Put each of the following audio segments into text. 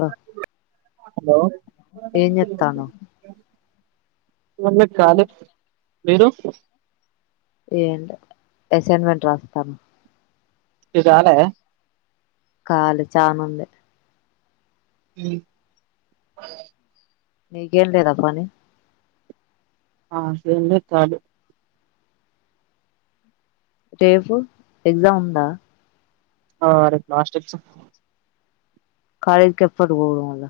ఆ హలో ఏం చెత్తానవ్ నేను ఖాళీ మీరు? ఏంటో అసైన్మెంట్ రాస్తాము ఇవి రాలేదా? ఖాళీ చాను ఉంది. ఉమ్ మీకేం లేదా పని ఆ అసైన్మెంట్ కాదు రేపు ఎగ్జామ్ ఉందా? ఆ రేప్ లాస్ట్ ఎగ్జమ్ కాలేజ్కి ఎప్పడు పోవుడు మల్ల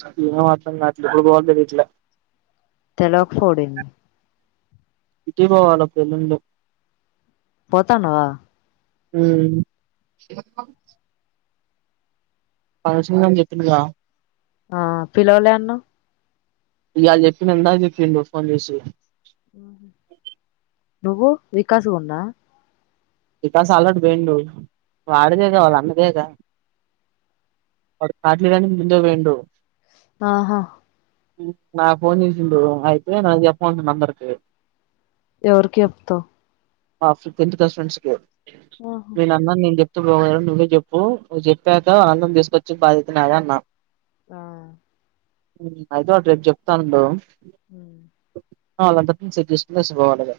సదువిన మొత్తం అట్లనే పోవట్లేదు ఇట్లే తెలవక పోడింది ఇటే పోవాల పెళ్లి ఉండు పోతన్నవా? ఉమ్ ఫంక్షన్ అని చెప్పిండు గా ఆ పిలవలే అన్నవ్ ఇలా చెప్పినంక చెప్పిండు ఫోన్ చేసి ఆహా నువ్వు వికాసు ఉండా? వికాస్ ఆల్రెడీ పోయిండు వాడిదే గా వాళ్ళ అన్నదేగా వాడు కార్డులు ఇయ్యాడానికి ముందే పోయిండు ఆహా ఉమ్ నాకు పోన్ చేసిండు అయితే నాకు చెప్పిమంటు నంబర్ కి ఎవరికి చెప్తావ్ ఆ ఫిప్ టెన్త్ బెస్ట్ ఫ్రెండ్స్కి ఆహా మీ నెంబర్ నేను చెప్ నవ్వ్ ఫోన్ చేసి నువ్వే చెప్పు నువ్వు చెప్పాక ఆళ్ళని తీసుకొచ్చే బాధ్యత నాది అన్నా. [unintelligible] ఆ ఉమ్ అయితే ఒకటి రేపు చెప్తానుండు ఉమ్ అలందరికి సెట్ చేసి పోవాలే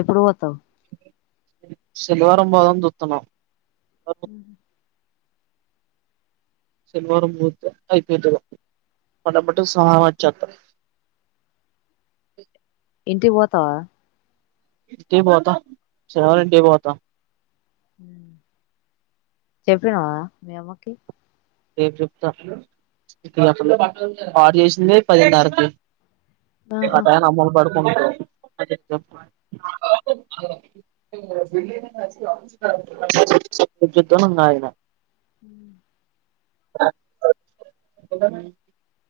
ఎప్పుడు పోతావు శనివారం పోదమని చుతున్న అ శనివారం పోతే ఐపోంతడి పండగపుట సోవారం వచ్చేస్తా ఇంటి కీ పోతవ ఇంటికే పోత శనివారం పోత చెప్పినవా మీ అమ్మకి రేప్ చెప్తా ఇప్పుడు చెప్పాను స్టార్ట్ చేసింది పదిన్నరకి ఆహా అదనా అమ్మలు పడుకు ఆగిన హ [inaudible]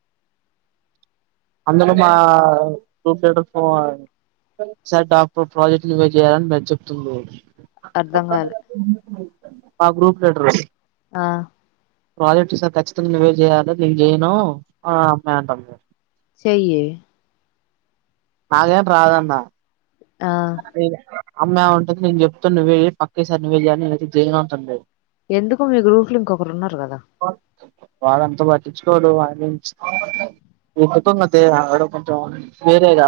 అందులోమా [unintelligible] ప్రాజెక్ట్ లు చేయాలని చెప్తుంది అర్ధం కాలే ఆ గ్రూప్ లీడర్ ఆ ప్రాజెక్ట్ ఖచ్చింగా నువ్వే చేయాలి నేను చేయను అమ్మాయి అంటుంది చేయ్యే నాగేం రాదన్న ఆ అమ్మాయి అంటుంది నేను చెప్త నువ్వు చేయి పక్కేసారి నువు చేయి నేనైతే చేయను ఉంటాంది ఎందుకు మీ గ్రూప్ల ఇంకొకరు ఉన్నారు కదా వాడంతా పట్టించుకోరు వాడిని చెప్ప [unintelligible] అడ కొంచం వేరే గా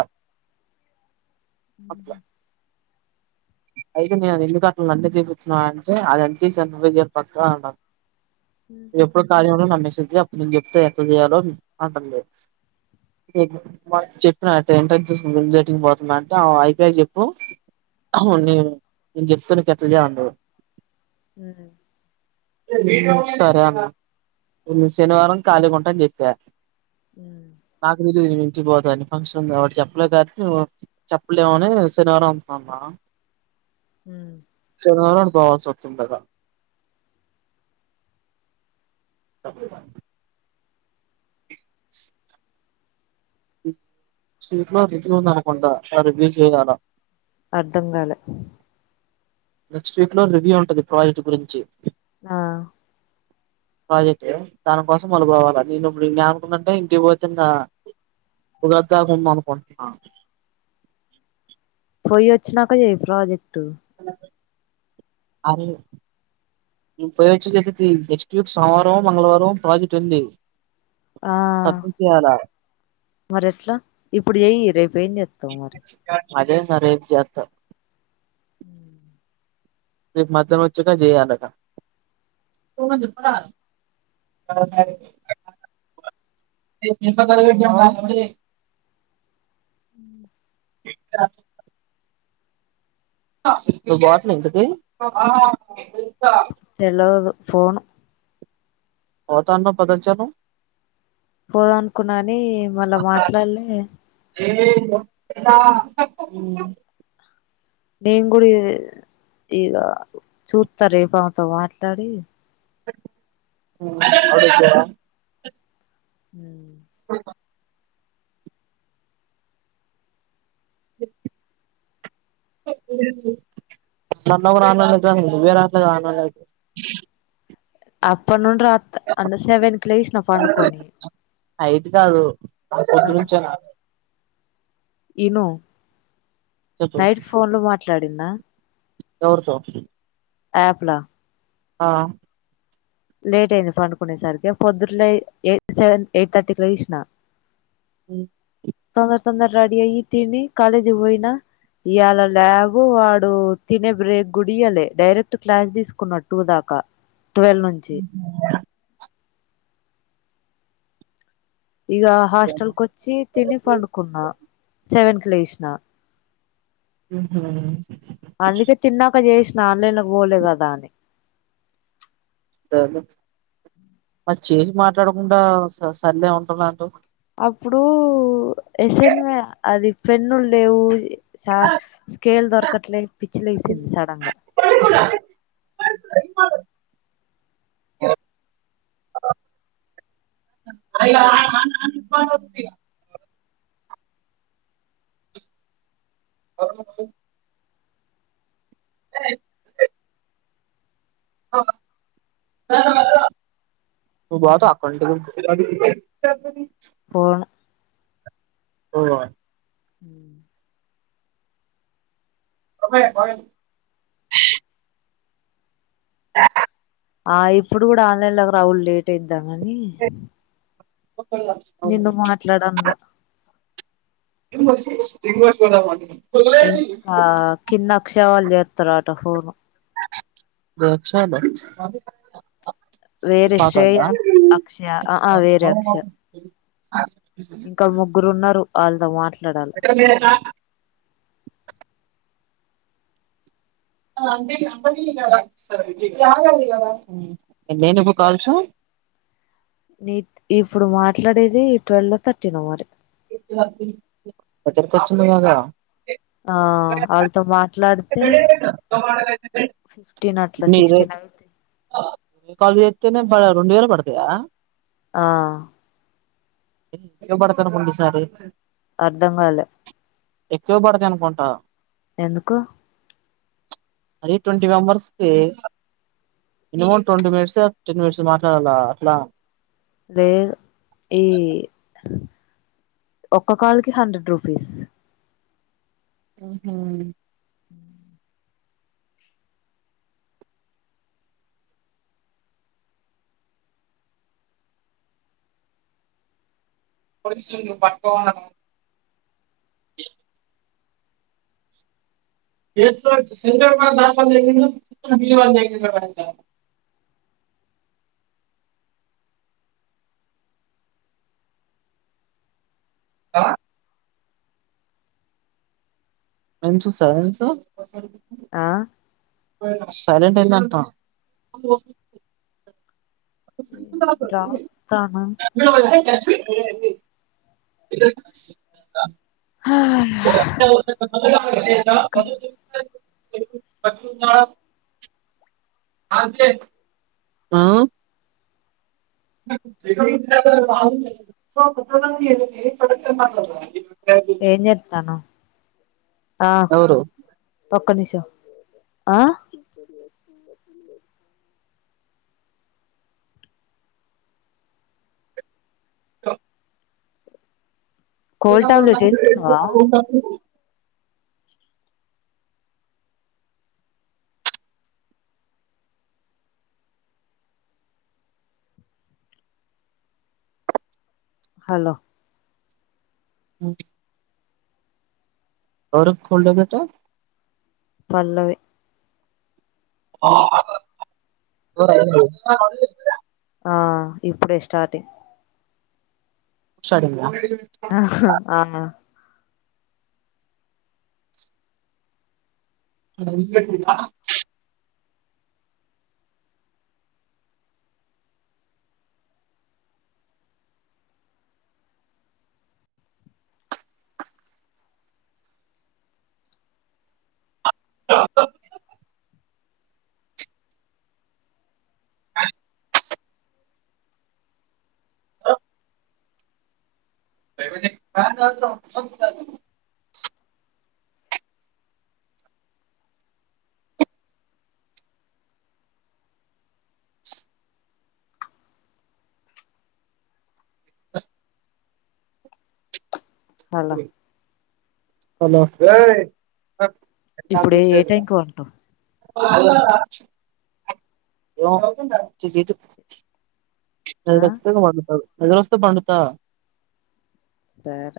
[inaudible] అట్లా అయితే నేను ఎందుకట నన్నే చూపిస్తున్నావు అంటే అది ఎంత ఈజీ అక్క నువ్వే చెప్పుబంటది ఉహు ఎప్పుడో కాళీ ఉన్నావో నాకు మెసేజ్ చై అప్పుడు నేను చెప్తే ఎల చేయాలో అంటుంది చెప్పిన అంటే ఇంటర్ [unintelligible] పోతుంనా అంటే అయిపోయాక చెప్పు అవును నేను నేను చెప్తను ఎట్లా చేయాలో అంటుంది హ సరే అన్న శనివారం కళీకుంటా అని చెప్పా ఉమ్ నాకు పోతు అన్ని ఫంక్షన్ ఉంది వాటి చెప్పలే కాబట్టి చెప్పలేమని శనివారం అన్నా హ వారం అంటూ పోవాల్సొస్తుంది సప్ప [inaudible] వీక్ లో రివ్యూ ఉందనుకుండా రివ్యూ చేయల అర్ధం గాలే నెక్స్ట్ వీక్ లో రివ్యూ ఉంటది ప్రాజెక్ట్ గురించి ఆ ప్రాజెక్టు దాని కోసం మళ్ళ పోవాల నేను ఇప్పుడు ఎం అనుకున్నాంటే ఇంటికి వచ్చింద పోయిస్తా అనుకుంటున్నాను పోయి వచ్చినాక చేయి ప్రాజెక్ట్ అ ఉ పోయి వచి చేపిది నెక్స్ట్ వీక్ సోమవారమో మంగళవారమో ప్రాజెక్ట్ ఉంది సబ్మిట్ చెయ్యాల మరెట్ల ఇప్పుడు జెయి రేప్ ఏం జెత్తవ్ మరి అదేస రేప్ జేత్తం రేప్ మధ్యానం వచ్చక జేయాలట [unintelligible] మ్ [inaudible] నువ్ పోతునవ ఇంతకి తెలదు పోను పోతా అన్నవ్ పద చెప్పు పోదకున్న గని మళ్ళ మాట్లాడ్లే ఊ నేన్ గుడ ఇ ఇగ చూత్త రేపు ఆమెతో మాట్లాడి [unintelligible] మ్ కుల్ఫా [inaudible] నన్నవ రాన్ అనటానికి నువ్వే రావట్లే అనలేవ్ అప్పట్ నుండి రాత్ అంటే సెవెన్కి లేసిన పండుకొని అయితే గాదు ఆ పొద్దునుంచే నా ఇను చెప్పు నైట్ ఫోన్లో మాట్లాడిందా ఎవర్తో యాప్ల ఆ లేట్ అయింది పండుకునే సరికే పొద్దులే ఎయి సెవెన్ ఎయిట్ థర్టీకి లేసిన మ్ తొందర్ తొందర్ రెడీ అయి తిని కాలేజ్ పోయిన ఇయాళ ల్యాబు వాడు తినే బ్రేక్ గుడియలే డైరెక్ట్ క్లాస్ తీసుకున్నడ్ టూ దాకా ట్వల్ ఉ హ్ ఇగ హాస్టల్కొచ్చి తిని పండుకున్నా సెవెన్కి లేసిన అందుకే తిన్నాక జేస్ ఆన్లైన్ల ఓలే గదా అని మరి చేంజ్ మాట్లాడకుండా సర్లే ఉంటుంనటు అప్పుడూ ఎసన్వే అది పెన్నుల్ లేవు సా స్కేల్ దొరకట్లే పిచ్చిలేసింది సడన్గా [unintelligible] అఓ [unintelligible] ఏ ఓ ను బోతవా అక్కోలింటికి [inaudible] పోను పోవా హ్ అ [unintelligible] ఆ ఇప్పుడు గుడా ఆన్లైన్లకు రావుడ్ లేట్ అయిందా గని నిన్ను మాట్లాడన్న [unintelligible] ఇంకా కింద అక్షవాలు చేత్తరట ఫోను బక్షాలు ఈ వేరే పాతోల్ల శ్రేయ అక్షయ ఆ ఆ వేరే అక్షయ ఇంకా ముగ్గురున్నరు ఆళ్ళతో మాట్ల్ ఎ మీన నేనుకు కాల్చు ఇప్పుడు మాట్లాడేది ట్వెల్వ్ లో థర్టీనో మరి అదర్కచ్చిమ గద ఆ ఆళ్ళతో మాట్లాడితే ఫిఫ్టీన్ అట్లా మీరే సిక్స్టీన్ అయిద్ది ఏం కాల్ రొండు వేలు పడతయా ఆ ఇనబడతను ముందు సారి అర్ధం గాలే ఎక్కువ పడదనుకుంటా ఎందుకు అరే టొంటీ మెంబర్స్కి minimum twenty minutes ten minutes మాట్లాడాల అట్లా లేదు ఈ ఒక్క కాలుకి హండ్రెడ్ రూపీస్ ఊహు అ పక్క ఏస్కోచ్ సింగర [unintelligible] ఆ అంచు సెవెన్ సు ఆ సైలంట్ అనంటా రాత్తాను [inaudible] [inaudible] హా [inaudible] ఇంకా చెప్పు పటుమా ఆ [inaudible] సో [unintelligible] ఏం జేత్తానవ్ ఆ ఎవరు పక్క నిషో ఆ త కోల్డ్ టాబ్లెట్ వేసుకున్నావా [inaudible] హలో ఓ ఔరు కోల్డ్ బెటా పల్లవి కోరగను ఆ ఇప్పుడే స్టార్టింగ్ సరిమ ఆ భయబేటిదా హఎవలు మీరు అ [unintelligible] హలో హలో ఇప్పుడు ఏ టైంకు ఉంటావు తాగావా ఎవుతాతే చి చీయి ఆ [unintelligible] నిద్రస్తే పండుతా ఆట